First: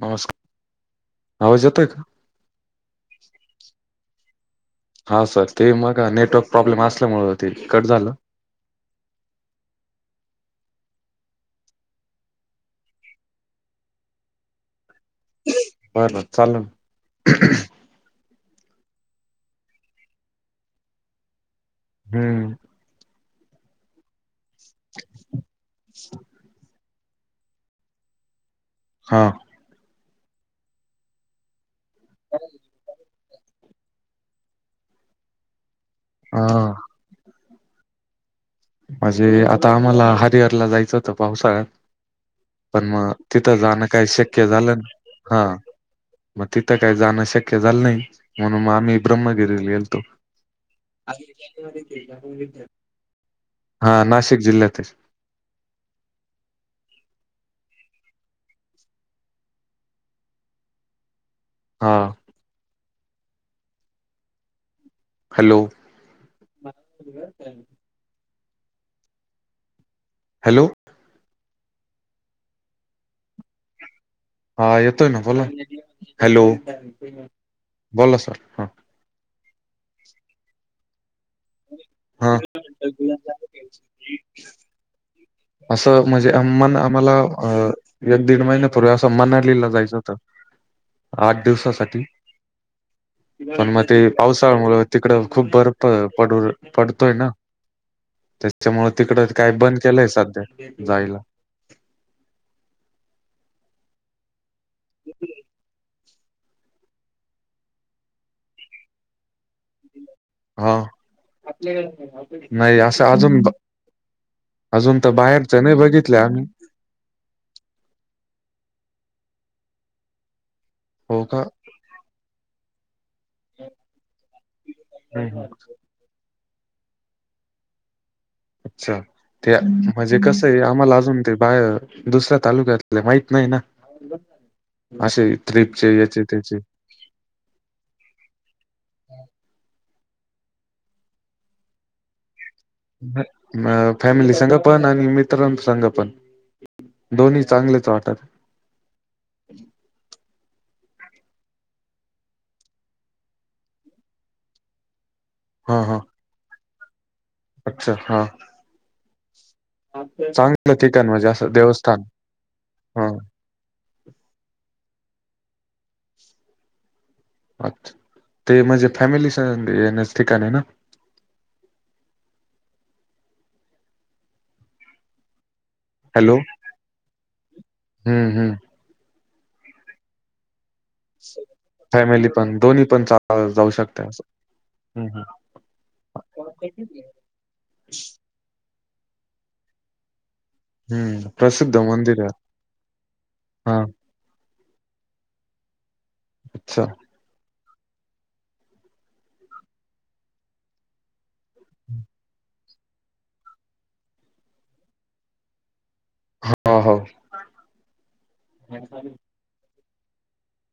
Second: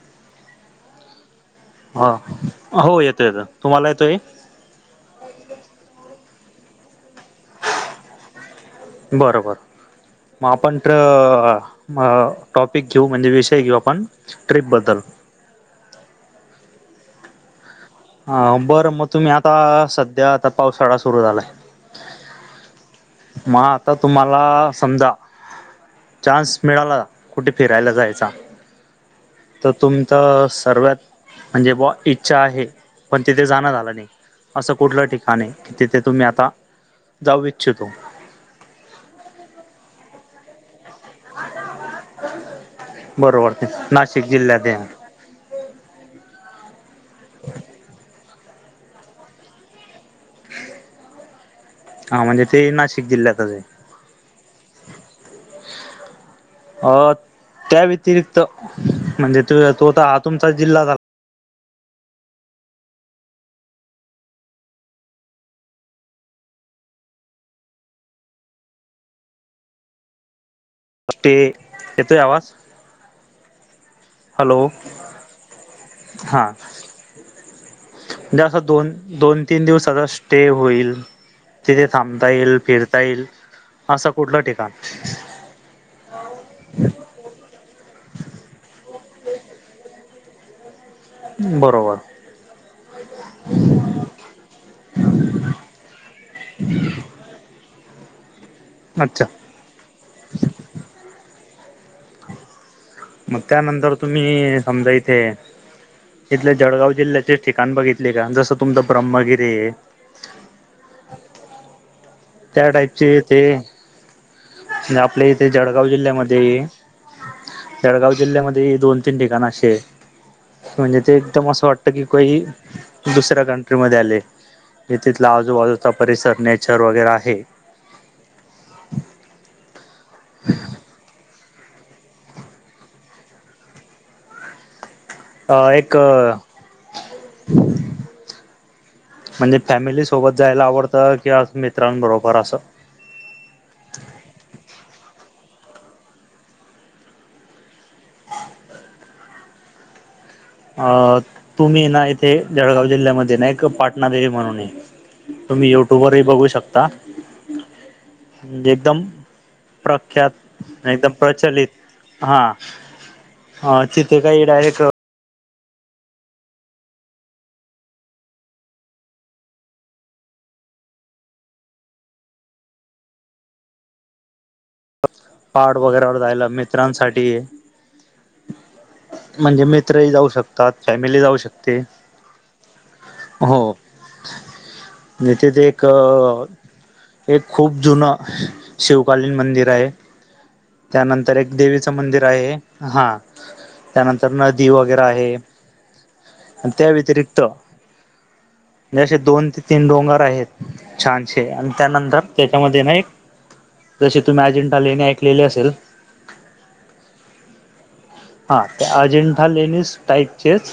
नमस्कार आवाज ये हा. हो येतो येतोय. तुम्हाला येतोय? हा सर ते मग नेटवर्क प्रॉब्लेम असल्यामुळं ते कट झालं. बरं.. बरं.. मग, आपण तर टॉपिक घेऊ म्हणजे विषय घेऊ आपण. ट्रिपबद्दल. बरं बरं. चाललं.. अ बरं मग, तुम्ही आता सध्या आता, पावसाळा सुरू झालाय. हम्म. मग, आता तुम्हाला समजा चान्स मिळाला. कुठे फिरायला जायचा? हा. तर, तुमच सर्वात म्हणजे ब इच्छा आहे. पण तिथे जाण आलं नाही असं कुठलं ठिकाण आहे की तिथे तुम्ही हा आता जाऊच तो म्हणजे आता, आम्हाला हरिहरला जायचं होत पावसाळ्यात. पण मग बरोबर तिथं ते जाणं काही नाशिक शक्य जिल्ह्यात झालं आहे नाही हा. मग तिथं काही जाणं शक्य झालं नाही म्हणून म आम्ही ब्रह्मगिरीले गेलतो. [unintelligible] हा म्हणजे ते नाशिक जिल्ह्यातच आहे. हा नाशिक जिल्ह्यात आहे. [inaudible] अ त्या व्यतिरिक्त म्हणजे त तोता हा तुमचा जिल्हा ह हॅलो. हॅलो ते येतोय आवाज? हॅलो हा येतोय ना बोला हॅलो हा बोला सर म्हणजे असं हा. दोन दोन तीन दिवसचा स्टे होईल. तिथे थांबता हा येईल फिरता येईल असं कुठलं ठिकाण? असं म्हणजे अम मन आम्हाला अ एक दीड महिन्यापूर्वी असं मनालीला जायचं तर आठ बरोबर दिवसासाठी. पण मग ते पावसाळ्या मुळं तिकडं खूप बरफ पडू पडतोय ना. [inaudible] त्यांच्यामुळे अच्छा तिकडं काय बंद केलंय सध्या जायला. मग त्यानंतर तुम्ही समजा इथे इथले जळगाव जिल्ह्याचे ठिकाण बघितले का जसं तुमच ब्रह्मगिरी आहे. हा. त्या नाही असं टाईपचे अजून ते अजून तर आपले इथे बाहेरच नाही जळगाव बघितलं आम्ही जिल्ह्यामध्ये जळगाव जिल्ह्यामध्ये दोन तीन ठिकाण असे आहे म्हणजे ते हो का एकदम असं वाटत की का दुसऱ्या कंट्री म आले तिथल्या आजूबाजू ता परिसर नेचर वगैर आहे अच्छा ते म्हणजे कसं आहे आम्हाला अजून ते बाहेर दुसऱ्या तालुक्यातले माहित नाही ना असे अ एक ट्ररीपचे याचे त्याचे [inaudible] म्हणजे फॅमिली सोबत जायला आवडतं किवा मित्रांबरोबर असं. फॅमिली संग पण आणि मित्रां संग पण. दोन्ही चांगलेच वाटत. अ तुम्ही ना इथे जळगाव जिल्ह्यामध्ये ना एक पाटणा देवी म्हणून आहे तुम्ही हा हा युट्यूबवर ही बघू शकता. अच्छा हा. म्हणजे एकदम प्रख्यात, चांगलं ठिकाण एकदम म्हणजे असं देवस्थान प्रचलित हा हा हा तिथे काही डायरेक अच्छा ते म्हणजे फॅमिली संग येण्याच ठिकाण आहे ना. पहाड वगैरे वर हॅलो जायला मित्रांसाठी हम्म हम्म म्हणजे मित्रही जाऊ शक त्यात फॅमिली जाऊ शकते फॅमिली पण दोन्ही पण चा हो. जाऊ शकते असं हम्म हम्म तिथे ते एक अ एक खूप जुना शिवकालीन मंदिर आहे. त्यानंतर एक देवीचं मंदिर आहे हा हा त्यानंत तर नदी वगैरे आहे, आणि अच्छा त्या व्यतिरिक्त असे दोन ते तीन डोंगर आहेत, छानशे आणि त्यानंतर त्याच्यामध्ये ना एक तुम मॅजिंटाले, ऐले असेल. हो हो. हा ते अजेंठा लेनिस टाइपचेच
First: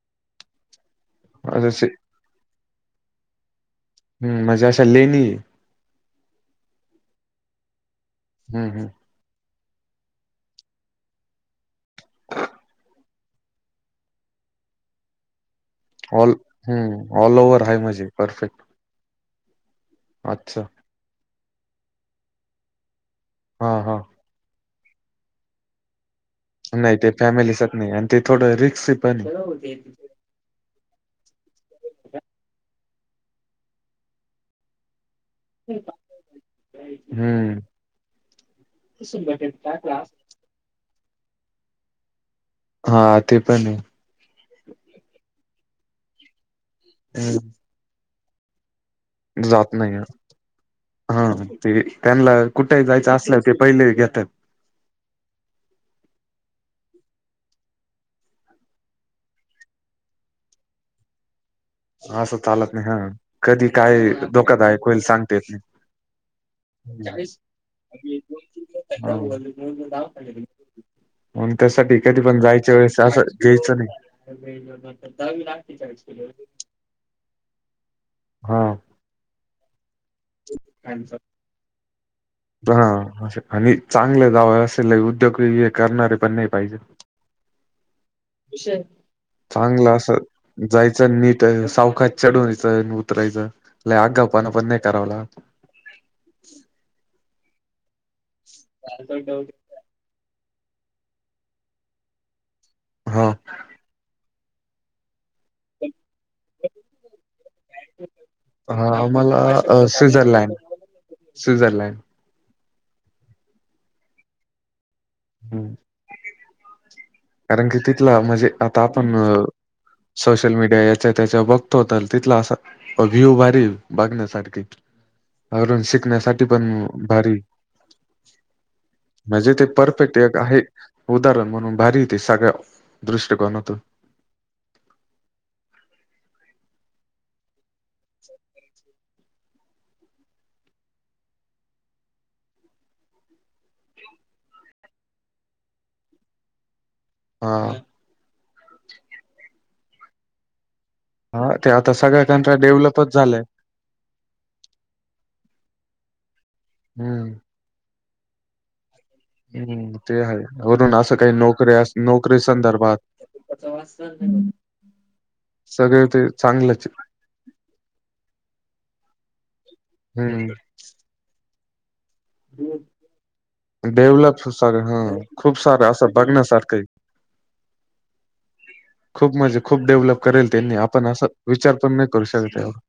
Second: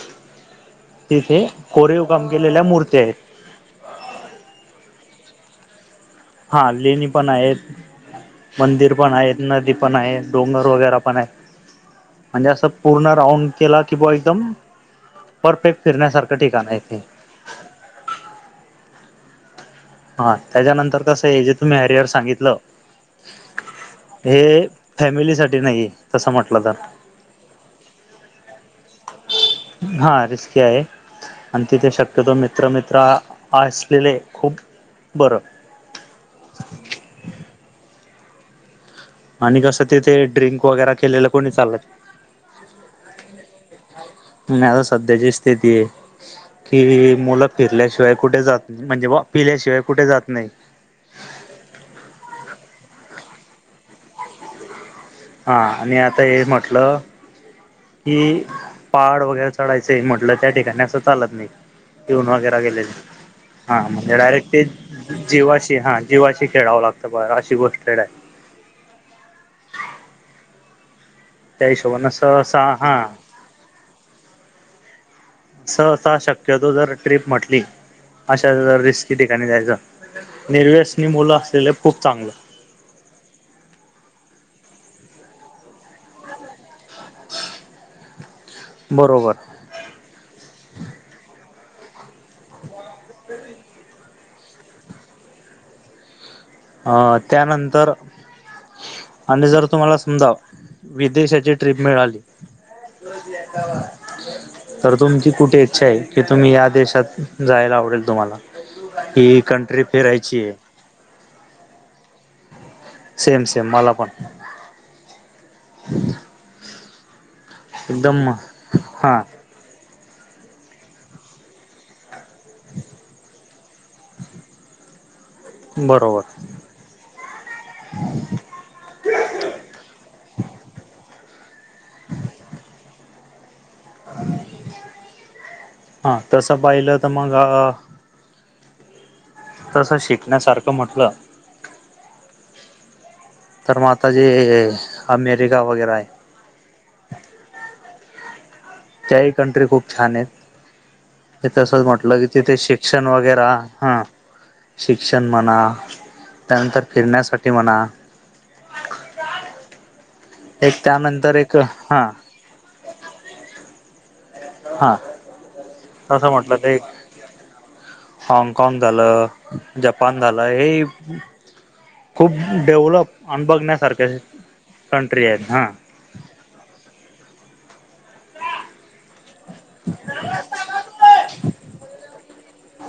तिथे जसे कोरयो बंगलेला गेलेल्या मूर्त्या आहेत. हम् म्हणजे अशा लेणी हा लेणी पण आहे, हम्म मंदिर हम्म पण आहेत, नदी पण आहे, डोंगर वगैर पण आहे. म्हणजे असं पूर्ण राऊंड केला की बा एकदम पर पेक फिरनं ऑल हम्म ऑल ओवर आहे माझे परफेक्ट. हा अच्छा त्याच्यानंतर कसं, हे जे तुम्ही हेडरिअर सांगितलं हा हा. हे फॅमिली साठी नाही, तसं म्हटलं तर नाही ते, फॅमिलीसच नाही आणि ते थोडं रिक्स पण आहे. हा रिस्की आहे. आणि तिथे शक्यतो, मित्र मित्र असलेले खूप बरं. हम्म. आणि कसं तिथे ड्रिंक वगैरे, केलेलं कोणी चालत. हा, ते पण आहे. आणि आता सध्याची स्थिती आहे कि मुलं हम्म फिरल्याशिवाय कुठे जात म्हणजे व जात नाही. हा ते त्यांना कुठेही जायचं असलं ते, पहिले घेतात हा आणि आता हे म्हटलं. कि, पड वगैरे चढायच म्हटलं त्या ठिकाणी असं चालत नाही जेऊन असं वगैरे चालत गेले, नाही हा कधी हा काय म्हणजे डायरेक्ट ते धोकादायक होईल सांगता येत जीवाशी हा जीवा खेळावं लागतं, नाही. बर अशी गोष्ट खेळ [unintelligible] म्हणून त्या त्यासाठी हिशोबान कधी पण सहसा जायच्या हा वेळेस असं प्यायचं नाही. तर दवी लागते चाळीस किलो. ट्र्रीप म्हटली अशा रिस्की ठिकाणी जायचं, निेरवेसनी मुलं असलेले खूप चांगलं हा आणि चांगलं जाव असेल, उद्योग हे करणारे पण नाही पाहिजे. उशार. बरोबर. चांगलं असं, जायचं नीट सावकाश चढवूनचं उतरायचं, ला आगाव पानं पण नाही करावला. अ त्यानंतर आणि जर, तुम्हाला समजाव विदेशाची ट्रिप मिळाली, हा तर तुमची कुठे? इच्छा आहे की, तुम्ही या देशात जायला आवडेल तुम्हाला हा की कंट्री फिरायची आहे. स्विझरलँड सेम सेम मला पण. ह [inaudible] कारण की तिथला, म्हणजे आता आपण सोशल मीडिया याच्या त्याच्या बघतो, होता तिथला असं अ व्ह्यू भारी बघण्यासारखी. घरून बरोबर शिकण्यासाठी पण, भारी म्हणजे ते पर फिटक आहे, उदाहरण म्हणून भारी तेे सगळ्या दृष्टकोनातून हा तस पाहिलं, तर मग अ [inaudible] तसं शिकण्यासारखं म्हटलं. तर मग आता जे, अमेरिका वगैरे आहे. हा. त्याही कंट्री खूप छान आहेत. हा ते तस आता म्हटलं, सगळ्या कि तिथे कंट्र्या शिक्षण डेव्हलपच वगैरे झालंय हा शिक्षण म्हणा, त्यानंतर हम्म फिरण्यासाठी म्हणा. हम्म ते आहे. एक वरून असं काही त्यानंतर एक नोकऱ्यास हा नोकरी संदर्भात हा सगळे ते चांगलंच हागकाँग झालं, जपान हम्म झालंय. ये आणि बघण्यासारख्या डेव्हलप सार हा, कंट्री आहेत खूप सारं हा असं बघण्यासारखं हाय. खूप म्हणजे खूप डेव्हलप करेल त्यांनी, आपण असं विचारपण नाही करू शकत तेव्हा.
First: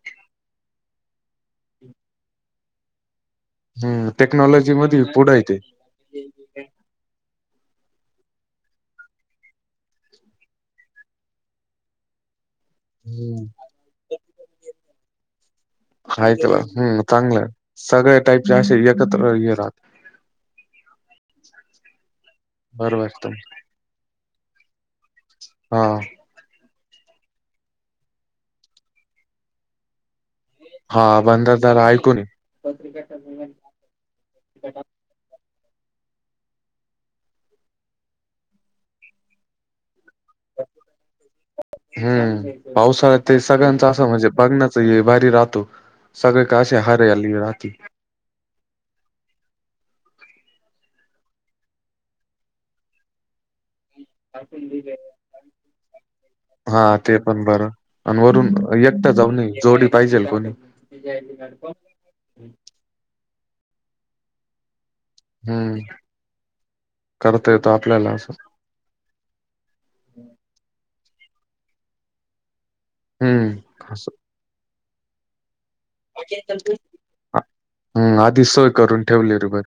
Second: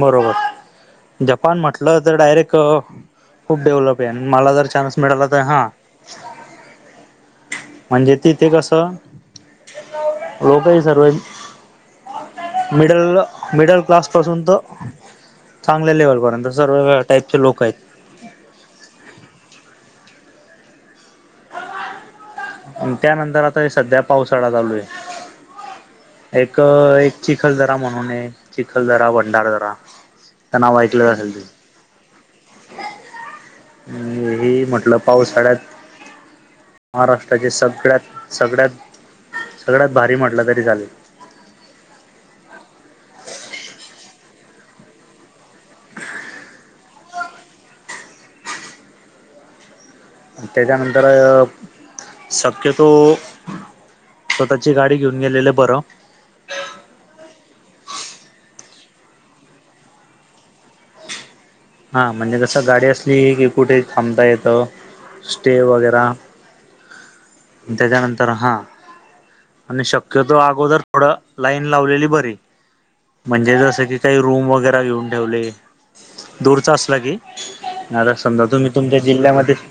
बरोबर, जपान म्हटलं तर डायरेक खूप डेव्हलप आहे. हम्म आणि मला जर टेक्नॉलॉजी चान्स मध्ये मिळाला पुढं तर आहे हा [inaudible] म्हणजे तिथे कसं लोकही सर्वची मिडल मिडल क्लास तो चांगल्या लेव्हल हाय पर्यंत, त्याला सर्व हम्म चांगलं टाईपचे आहे. लोक हायत. सगळ्या टाईपचे असे एकत्र येरात. आणि बरोबर एकदम. त्यानंतर आता हे सध्या पावसाळा चालू आहे. हा. एक एक चिखलदरा म्हणून हाय, चिखलदरा भंडारदरा. त्या हा बंदादर ऐकूनी मीही म्हटलं पावसाळ्यात महाराष्ट्राचे सगळ्यात सगळ्यात सगळ्यात भारी म्हटलं तरी चालेल. हं, पावसाळ्यात ते सगळ्यांच असा म्हणजे बघण्याचा हे भारी राहतो. सगळे काशे हरियाली राहती. त्याच्यानंतर शक्यतो स्वतःची गाडी घेऊन गेलेलं बरं [unintelligible] हा ते पण बरं पण वरून एकटं जाऊन नये जोडी पाहिजेल कोणी. [inaudible] हा म्हणजे कसं गाडी असली की कुठे थांबता येतं. स्टे हम्म वगैरा करता येतो आपल्याला त्याच्यानंतर असं हा आणि शक्यतो अगोदर थोडं लाईन लावलेली बरी. म्हणजे जसं हम्म की असं काही रूम वगैरे घेऊन ठेवली. दूरचा असला की, नाहीतर हम्म समजा आधी तुम्ही सोय तुमच्या करून ठेवली रे जिल्ह्यामध्ये बर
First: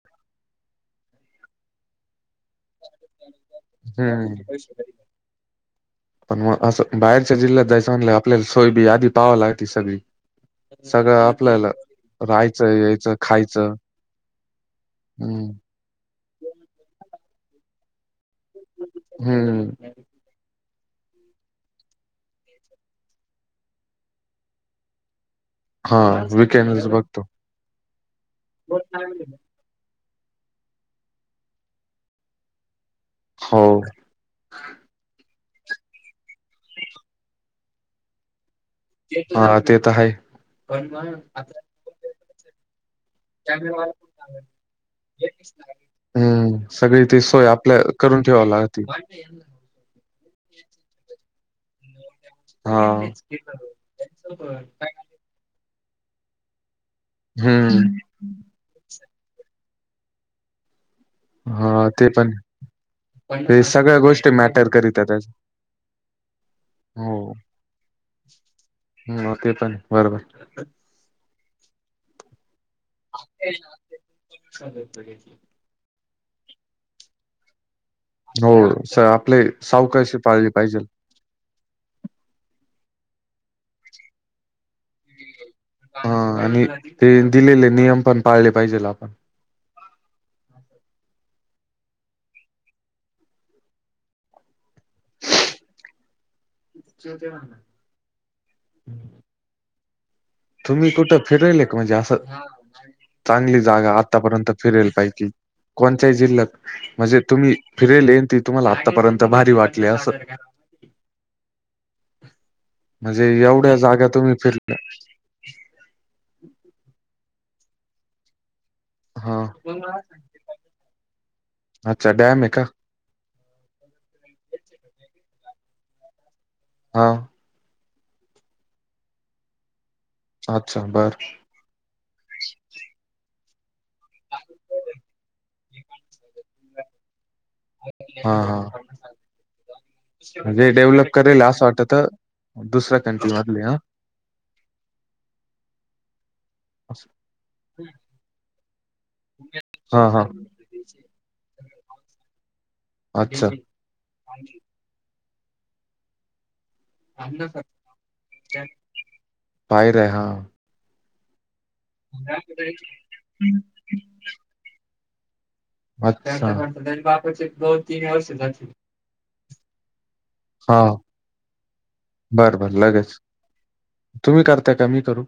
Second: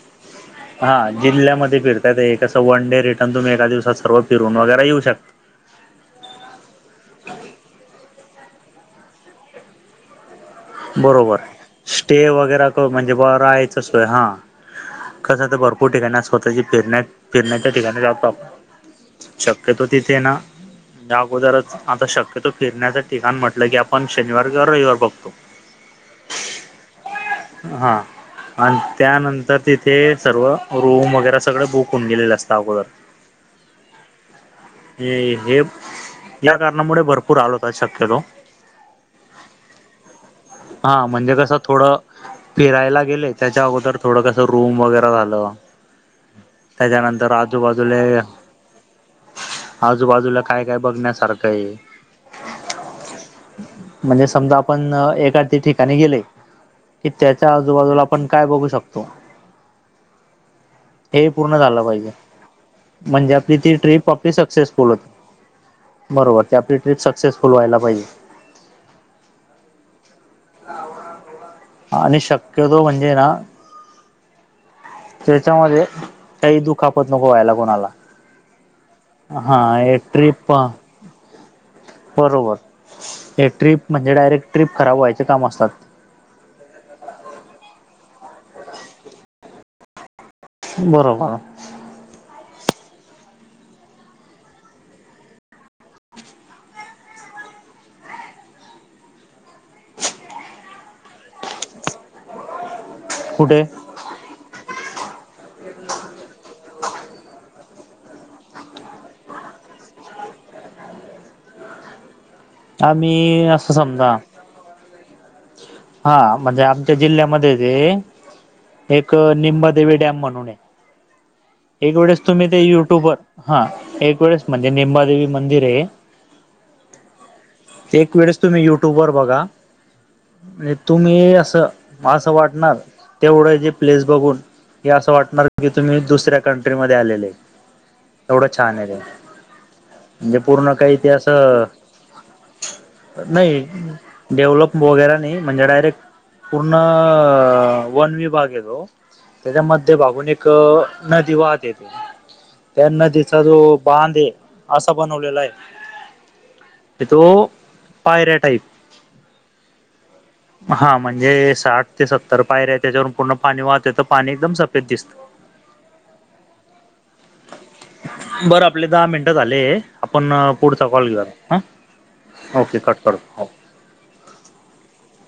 हा जिल्ह्यामध्ये फिरतायात, हे कसं वन डे रिटर्न तुम्ही एका दिवसात सर्व फिरून हम्म वगैरे येऊ शकता. पण मग असं बाहेरच्या जिल्ह्यात जायचं म्हटल्यावर आपल्याला सोय बी आधी पहिवं लागती सगळी. सगळं बरोबर आपल्याला स्टे राहायचं, वगैरक म्हणजे यायचं, म खायचं राहायची सोय हां. हम्म. कसं तर भर [unintelligible] स्वतःची फिरण्या फिरण्याच्या ठिकाणी जातो आपण, हम्म शक्यतो तिथे ना याअगोदरच आता शक्यतो फिरण्याचं ठिकाण म्हटलं की, आपण शनिवार किंवा रविवार बघतो. हा वीकेंड्स बघतो. हा आणि त्यानं तर तिथे सर्व रूम वगैरे सगळं बुक होऊन गेलेले असतं अगोदर. हो. हे हे या कारणामुळे भरपूर हाल होतात शक्यतो‌. हा ते तर हाय. हा म्हणजे कसं थोडं फिरायला गेले. [inaudible] त्याच्या अगोदर थोडं कसं रूम वगैरे झालं. हम्म सगळी इथेच त्याच्यानंतर सोय आपल्या आजूबाजूले करून ठेवलाय. [unintelligible] आजूबाजूला काय काय बघण्यासारखं हाय. हा म्हणजे समजा आपण एक. त्यांचे ठिकाणी गेले की त्याच्या आजूबाजूला. हम्म आपण काय बघू शकतो? हे पूर्ण झालं हा ते पाहिजे पण म्हणजे आपली हे ती सगळ्या ट्रीप गोष्टी आपली मॅटर सक्सेसफुल करीत्या होती. त्याच्या बरोबर ते आपली ट्रिप सक्सेसफुल व्हायला पाहिजे. हम्म म तेपण बरोबर. आणि शक्यतो म्हण ते ना त्याच्यामध्ये काही दुखापत नको व्हायला कोणाला? हो स आपले हा हे सावकाशी पाळले ट्रिप पाहिजेल. बरोबर हे ट्रिप म्हणजे डायरेक्ट ट्रिप खराब व्हायचे काम असतात. हा आणि ते दिलेले नियम पण पाळले पाहिजेल आपण. बरोबर. हमं तुम्ही कुठं फिरेले का? म्हणजे असं चांगली कुठे जागा. आतापर्यंत फिरेल काय की कोणत्याही जिल्ह्यात. म्हणजे तुम्ही फिरालेन ती तुम्हाला आत्तापर्यंत भारी वाटले असं. [inaudible] म्हणजे आम्ही असं एवढ्या जागा समजा तुम्ही फिरल्या. हा म्हणजे आमच्या जिल्ह्यामध्ये ते एक हा निंबादेवी डॅम म्हणून आहे. एक अच्छा वेळेस डॅम तुम्ही आहे ते का युट्यूबवर हा एक वेळेस म्हणजे निंबादेवी मंदिर आहे. हाव. एक वेळेस तुम्ही युट्यूबवर बघा. म्हणजे अच्छा बर तुम्ही असं मग असं वाटणार तेवढं जे प्लेस बघून हे असं वाटणार, की तुम्ही दुसऱ्या कंट्रीमध्ये आलेले हाय. हा एवढं हा छान आहे ते. म्हणजे पूर्ण काही डेव्हलप ते करेल असं वाटत दुसऱ्या कंट्री मधले नाही. हा डेव्हलप वगैरे नाही म्हणजे डायरेक्ट पूर्ण वन विभाग आहेे तो. त्याच्या मध्य हा हा भागून एक नदी वाहते येते, त्या नदीचा अच्छा जो बांध आहे असा बनवलेला आहे. तो पायऱ्या बाहेर आहे हा टाईप हा म्हणजे साठ ते सत्तर पायरी आहे त्याच्यावरून पूर्ण पाणी वाहतं येत, पाणी एकदम सफेद दिसतं. अच्छा बरं आपले दहा मिनट झाले. आपण पुढचा हा कॉल घेऊ आता. हा? बर बर ओके कट लगेच करतो हो. तुम्ही करताय, का मी करू?